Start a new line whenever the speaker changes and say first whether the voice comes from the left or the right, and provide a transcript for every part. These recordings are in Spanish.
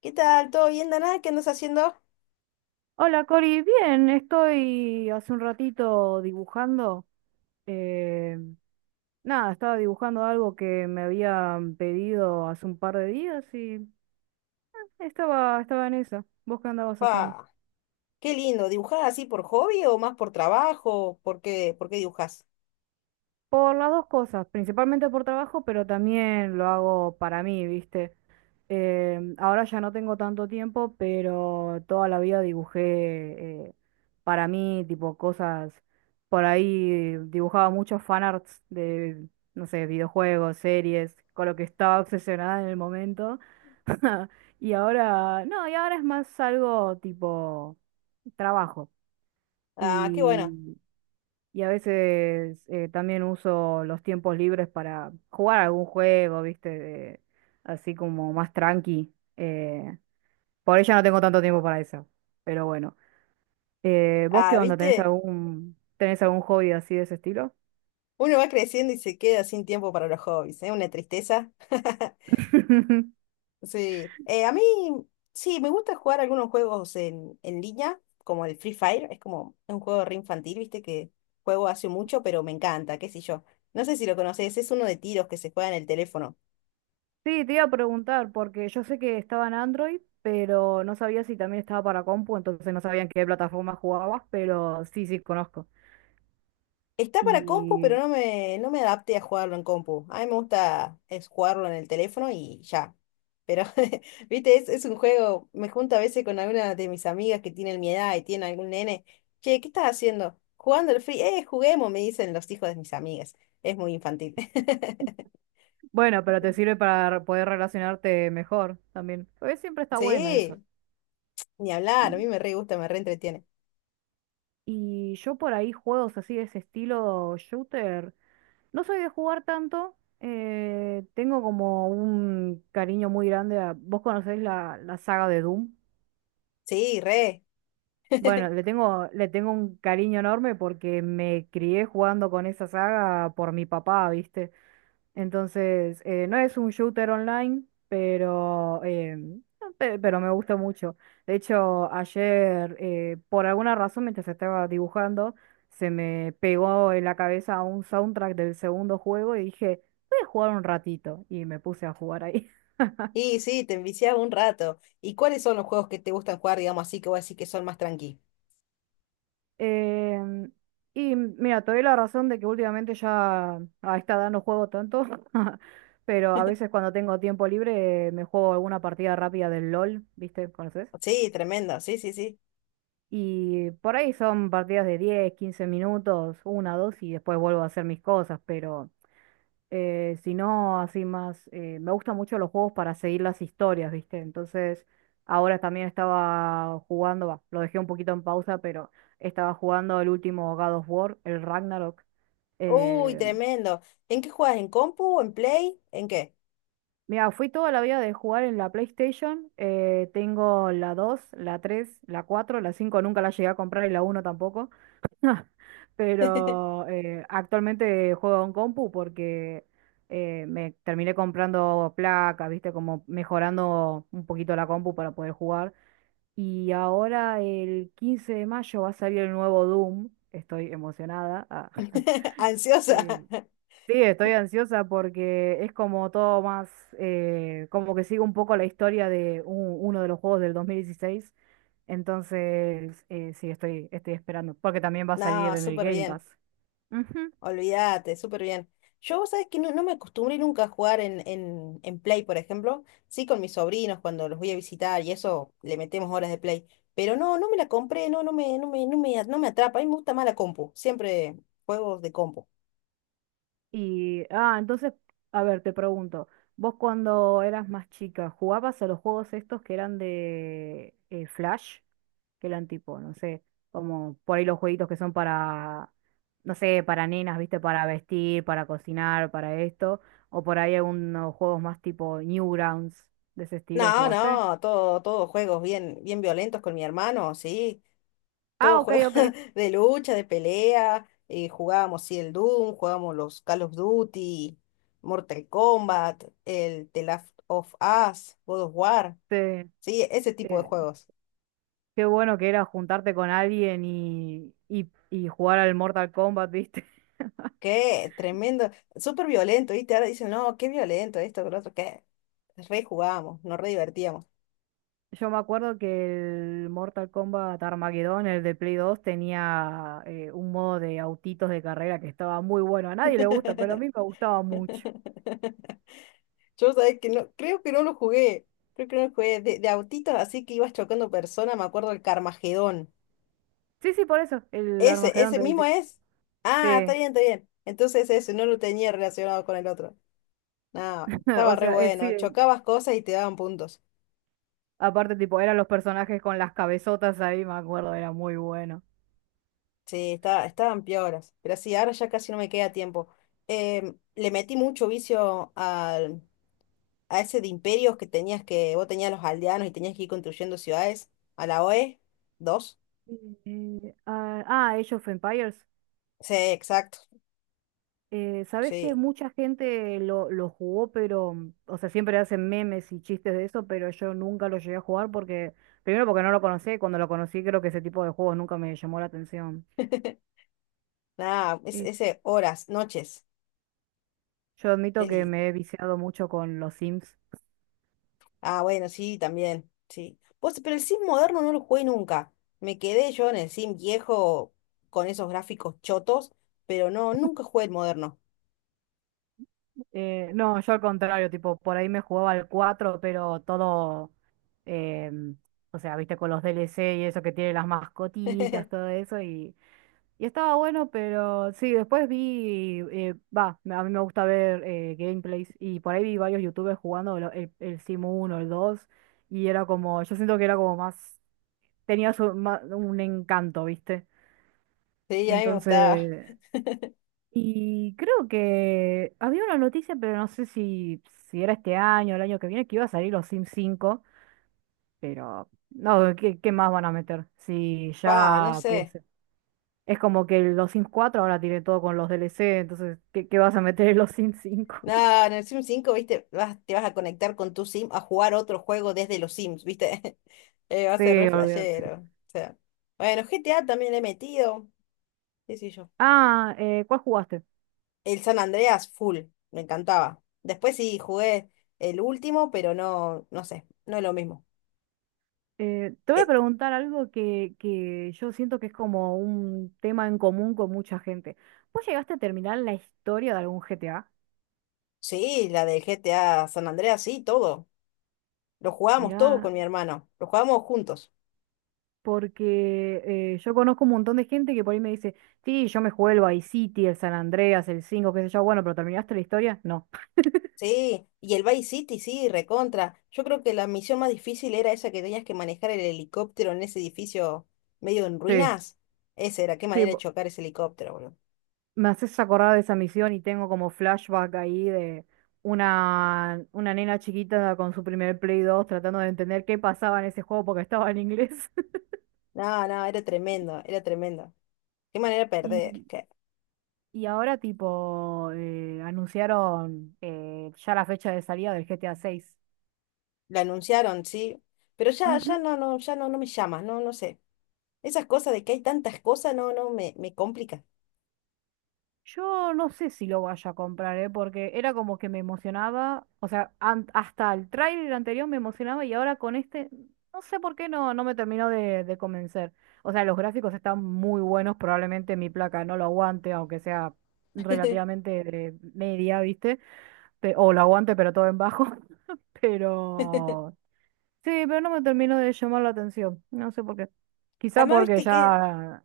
left: ¿Qué tal? ¿Todo bien, Dana? ¿Qué andas haciendo?
right: Hola Cori, bien, estoy hace un ratito dibujando. eh, nada, estaba dibujando algo que me habían pedido hace un par de días y estaba en esa. ¿Vos qué andabas haciendo?
left: Pa, qué lindo. ¿Dibujás así por hobby o más por trabajo? ¿Por qué dibujás?
right: Por las dos cosas, principalmente por trabajo, pero también lo hago para mí, ¿viste? Ahora ya no tengo tanto tiempo, pero toda la vida dibujé para mí, tipo cosas. Por ahí dibujaba muchos fanarts de, no sé, videojuegos, series, con lo que estaba obsesionada en el momento. Y ahora, no, y ahora es más algo tipo trabajo.
left: Ah, qué bueno.
right: y y a veces también uso los tiempos libres para jugar algún juego, ¿viste? Así como más tranqui. Por ahí ya no tengo tanto tiempo para eso. Pero bueno. ¿Vos qué
left: Ah,
right: onda? ¿Tenés
left: ¿viste?
right: algún, tenés algún hobby así de ese estilo?
left: Uno va creciendo y se queda sin tiempo para los hobbies, ¿eh? Una tristeza. Sí. A mí, sí, me gusta jugar algunos juegos en línea, como el Free Fire. Es como un juego re infantil, ¿viste? Que juego hace mucho, pero me encanta, qué sé yo. No sé si lo conoces, es uno de tiros que se juega en el teléfono.
right: Sí, te iba a preguntar, porque yo sé que estaba en Android, pero no sabía si también estaba para compu, entonces no sabía en qué plataforma jugabas, pero sí, sí, conozco.
left: Está para compu, pero
right: Y,
left: no me adapté a jugarlo en compu. A mí me gusta es jugarlo en el teléfono y ya. Pero, viste, es un juego. Me junto a veces con alguna de mis amigas que tienen mi edad y tienen algún nene. Che, ¿qué estás haciendo? Jugando el free. Juguemos, me dicen los hijos de mis amigas. Es muy infantil.
right: bueno, pero te sirve para poder relacionarte mejor también. Porque siempre está bueno eso.
left: Sí, ni hablar. A mí
right: Y,
left: me re gusta, me re entretiene.
right: y yo por ahí juegos así de ese estilo shooter, no soy de jugar tanto. Tengo como un cariño muy grande a... ¿Vos conocés la saga de Doom?
left: Sí, re.
right: Bueno, le tengo un cariño enorme porque me crié jugando con esa saga por mi papá, ¿viste? Entonces, no es un shooter online, pero, no, pero me gusta mucho. De hecho, ayer, por alguna razón, mientras estaba dibujando, se me pegó en la cabeza un soundtrack del segundo juego y dije, voy a jugar un ratito. Y me puse a jugar ahí.
left: Y sí, te enviciaba un rato. ¿Y cuáles son los juegos que te gustan jugar, digamos así, que voy a decir que son más tranqui?
right: Em, y mira, te doy la razón de que últimamente ya a esta edad no juego tanto, pero a veces cuando tengo tiempo libre me juego alguna partida rápida del LOL, ¿viste? ¿Conoces?
left: Sí, tremendo, sí, sí, sí.
right: Y por ahí son partidos de 10, 15 minutos, una, dos, y después vuelvo a hacer mis cosas, pero si no, así más, me gustan mucho los juegos para seguir las historias, ¿viste? Entonces, ahora también estaba jugando, va, lo dejé un poquito en pausa, pero estaba jugando el último God of War, el Ragnarok.
left: Uy,
right: Eh,
left: tremendo. ¿En qué juegas? ¿En compu? ¿En play? ¿En qué?
right: mira, fui toda la vida de jugar en la PlayStation. Tengo la dos, la tres, la cuatro, la 5 nunca la llegué a comprar, y la uno tampoco. Pero actualmente juego en compu porque me terminé comprando placas, viste, como mejorando un poquito la compu para poder jugar. Y ahora el 15 de mayo va a salir el nuevo Doom. Estoy emocionada. Ah.
left: ¿Ansiosa?
right: Eh, sí, estoy ansiosa porque es como todo más, como que sigue un poco la historia de uno de los juegos del 2016. Entonces, sí, estoy esperando, porque también va a
left: No,
right: salir en el
left: súper
right: Game
left: bien.
right: Pass. Ujú.
left: Olvídate, súper bien. Yo, vos sabés que no, no me acostumbré nunca a jugar en Play, por ejemplo. Sí, con mis sobrinos cuando los voy a visitar y eso, le metemos horas de Play. Pero no, no me la compré, no, no me atrapa. A mí me gusta más la compu. Siempre juegos de compu.
right: Y, entonces, a ver, te pregunto, vos cuando eras más chica, ¿jugabas a los juegos estos que eran de Flash? Que eran tipo, no sé, como por ahí los jueguitos que son para, no sé, para nenas, viste, para vestir, para cocinar, para esto, o por ahí algunos juegos más tipo Newgrounds, de ese estilo,
left: No,
right: ¿jugaste?
left: no, todos juegos bien, bien violentos con mi hermano, sí, todo
right: Ah, ok,
left: juego
right: ok.
left: de lucha, de pelea, jugábamos sí, el Doom, jugábamos los Call of Duty, Mortal Kombat, el The Last of Us, God of War,
right: Te-
left: sí, ese tipo de
right: eh,
left: juegos.
right: qué bueno que era juntarte con alguien y jugar al Mortal Kombat, viste.
left: Qué tremendo, súper violento, ¿viste? Ahora dicen, no, qué violento esto, que lo otro, qué. Re jugábamos, nos re divertíamos.
right: Yo me acuerdo que el Mortal Kombat Armageddon, el de Play 2 tenía un modo de autitos de carrera que estaba muy bueno. A nadie le gusta, pero a mí me gustaba mucho.
left: Yo sabés que no, creo que no lo jugué, creo que no lo jugué, de autitos así que ibas chocando personas, me acuerdo del Carmagedón.
right: Sí, sí, por eso, el
left: Ese,
right: Armageddon
left: ese
right: te
left: mismo
right: decía.
left: es. Ah, está
right: Sí,
left: bien, está bien. Entonces ese, no lo tenía relacionado con el otro. No, estaba
right: o
left: re
right: sea,
left: bueno.
right: sí,
left: Chocabas cosas y te daban puntos.
right: aparte tipo, eran los personajes con las cabezotas ahí, me acuerdo, era muy bueno.
left: Sí, estaban pioras. Pero sí, ahora ya casi no me queda tiempo. Le metí mucho vicio a ese de imperios que tenías que, vos tenías los aldeanos y tenías que ir construyendo ciudades. A la OE, dos.
right: Age of Empires.
left: Sí, exacto.
right: Sabes que
left: Sí.
right: mucha gente lo jugó, pero, o sea, siempre hacen memes y chistes de eso, pero yo nunca lo llegué a jugar porque, primero porque no lo conocí, y cuando lo conocí creo que ese tipo de juegos nunca me llamó la atención.
left: Nada, es
right: Y
left: ese horas, noches.
right: yo
left: Qué
right: admito que
left: lindo.
right: me he viciado mucho con los Sims.
left: Ah, bueno, sí, también, sí. Vos, pero el Sim moderno no lo jugué nunca. Me quedé yo en el Sim viejo con esos gráficos chotos, pero no, nunca jugué el moderno.
right: No, yo al contrario, tipo, por ahí me jugaba al 4 pero todo, em, o sea, viste, con los DLC y eso que tiene las mascotitas, todo eso, y estaba bueno, pero sí, después vi, va, a mí me gusta ver gameplays y por ahí vi varios youtubers jugando el Simu uno, el dos, y era como, yo siento que era como más, tenía un encanto, ¿viste?
left: Sí, a mí me gustaba.
right: Entonces, y creo que había una noticia, pero no sé si, era este año o el año que viene, que iba a salir los Sims cinco, pero no, ¿qué más van a meter? Si
left: Pa, no
right: ya
left: sé.
right: es como que los Sims 4 ahora tiene todo con los DLC, entonces, ¿qué vas a meter en los Sims cinco?
left: Nada, en el Sim 5, viste, te vas a conectar con tu Sim a jugar otro juego desde los Sims, viste. Va a ser
right: Sí,
left: re
right: olvídate.
left: flashero. O sea. Bueno, GTA también le he metido. Qué sé yo.
right: ¿Cuál jugaste?
left: El San Andreas, full, me encantaba. Después sí jugué el último, pero no, no sé, no es lo mismo.
right: Te voy a
left: Eh,
right: preguntar algo que yo siento que es como un tema en común con mucha gente. ¿Vos llegaste a terminar la historia de algún GTA?
left: sí, la del GTA San Andreas, sí, todo. Lo jugábamos todo
right: Mirá,
left: con mi hermano, lo jugábamos juntos.
right: porque yo conozco un montón de gente que por ahí me dice, sí, yo me jugué el Vice City, el San Andreas, el 5 qué sé yo, bueno, pero ¿terminaste la historia? No.
left: Sí, y el Vice City, sí, recontra. Yo creo que la misión más difícil era esa que tenías que manejar el helicóptero en ese edificio medio en
right: Sí.
left: ruinas. Esa era, qué
right: Sí,
left: manera de chocar ese helicóptero, boludo.
right: me haces acordar de esa misión y tengo como flashback ahí de una nena chiquita con su primer Play 2 tratando de entender qué pasaba en ese juego porque estaba en inglés.
left: No, no, era tremendo, era tremendo. Qué manera de perder.
right: Y, y ahora tipo anunciaron ya la fecha de salida del GTA 6.
left: La anunciaron, sí, pero ya, ya no, no, ya no, no me llama, no, no sé. Esas cosas de que hay tantas cosas, no, no, me complica.
right: Yo no sé si lo vaya a comprar, ¿eh? Porque era como que me emocionaba, o sea, hasta el tráiler anterior me emocionaba y ahora con este, no sé por qué no, no me terminó de convencer. O sea, los gráficos están muy buenos, probablemente mi placa no lo aguante, aunque sea relativamente de media, ¿viste? O lo aguante, pero todo en bajo. Pero sí, pero no me terminó de llamar la atención, no sé por qué. Quizá
left: Además,
right: porque
left: viste que
right: ya,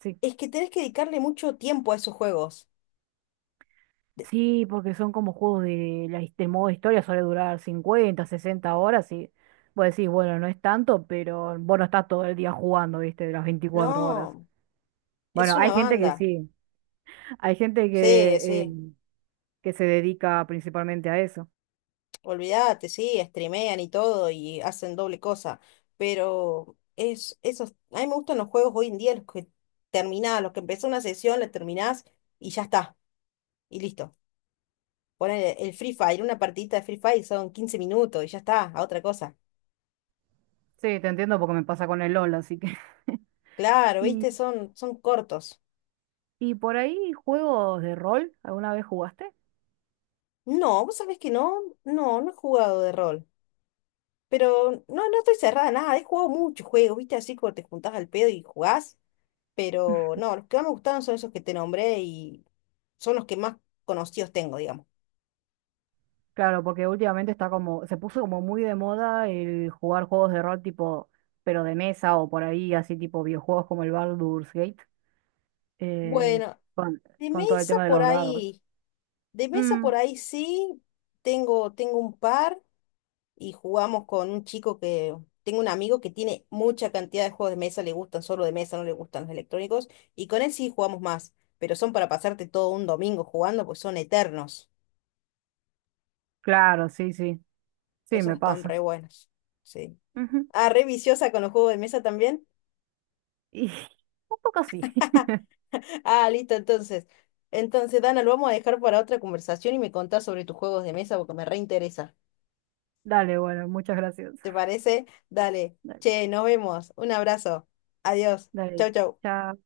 right: sí.
left: es que tenés que dedicarle mucho tiempo a esos juegos. De-
right: Sí, porque son como juegos de del modo historia, suele durar 50, 60 horas y vos decís, bueno, no es tanto, pero vos no estás todo el día jugando, viste, de las
left: No,
right: 24 horas.
left: es
right: Bueno,
left: una
right: hay gente que
left: banda.
right: sí, hay gente
left: Sí, sí,
right: que se dedica principalmente a eso.
left: olvídate, sí, streamean y todo y hacen doble cosa, pero esos, a mí me gustan los juegos hoy en día, los que terminás, los que empezás una sesión, la terminás y ya está, y listo. Poner el Free Fire, una partidita de Free Fire son 15 minutos y ya está, a otra cosa.
right: Sí, te entiendo porque me pasa con el LOL, así que...
left: Claro,
right: Y,
left: ¿viste? Son cortos.
right: y por ahí, juegos de rol, ¿alguna vez jugaste?
left: No, vos sabés que no, no, no he jugado de rol. Pero no, no estoy cerrada a nada, he jugado muchos juegos, ¿viste? Así como te juntás al pedo y jugás. Pero no, los que más me gustaron son esos que te nombré y son los que más conocidos tengo, digamos.
right: Claro, porque últimamente está como, se puso como muy de moda el jugar juegos de rol tipo, pero de mesa o por ahí, así tipo videojuegos como el Baldur's Gate, eh,
left: Bueno,
right: con,
left: de
right: con todo el
left: mesa
right: tema de
left: por
right: los dados.
left: ahí, de mesa
right: Mm,
left: por ahí sí, tengo un par. Y jugamos con un chico que, tengo un amigo que tiene mucha cantidad de juegos de mesa, le gustan solo de mesa, no le gustan los electrónicos, y con él sí jugamos más, pero son para pasarte todo un domingo jugando, pues son eternos.
right: claro, sí, sí, sí,
left: Esos
right: me
left: están
right: pasa.
left: re buenos. Sí.
right: Ujú.
left: Ah, re viciosa con los juegos de mesa también.
right: Y un poco sí.
left: Ah, listo, entonces. Entonces, Dana, lo vamos a dejar para otra conversación y me contás sobre tus juegos de mesa porque me reinteresa.
right: Dale, bueno, muchas gracias.
left: ¿Te parece? Dale.
right: Dale,
left: Che, nos vemos. Un abrazo. Adiós.
right: dale,
left: Chau, chau.
right: chao.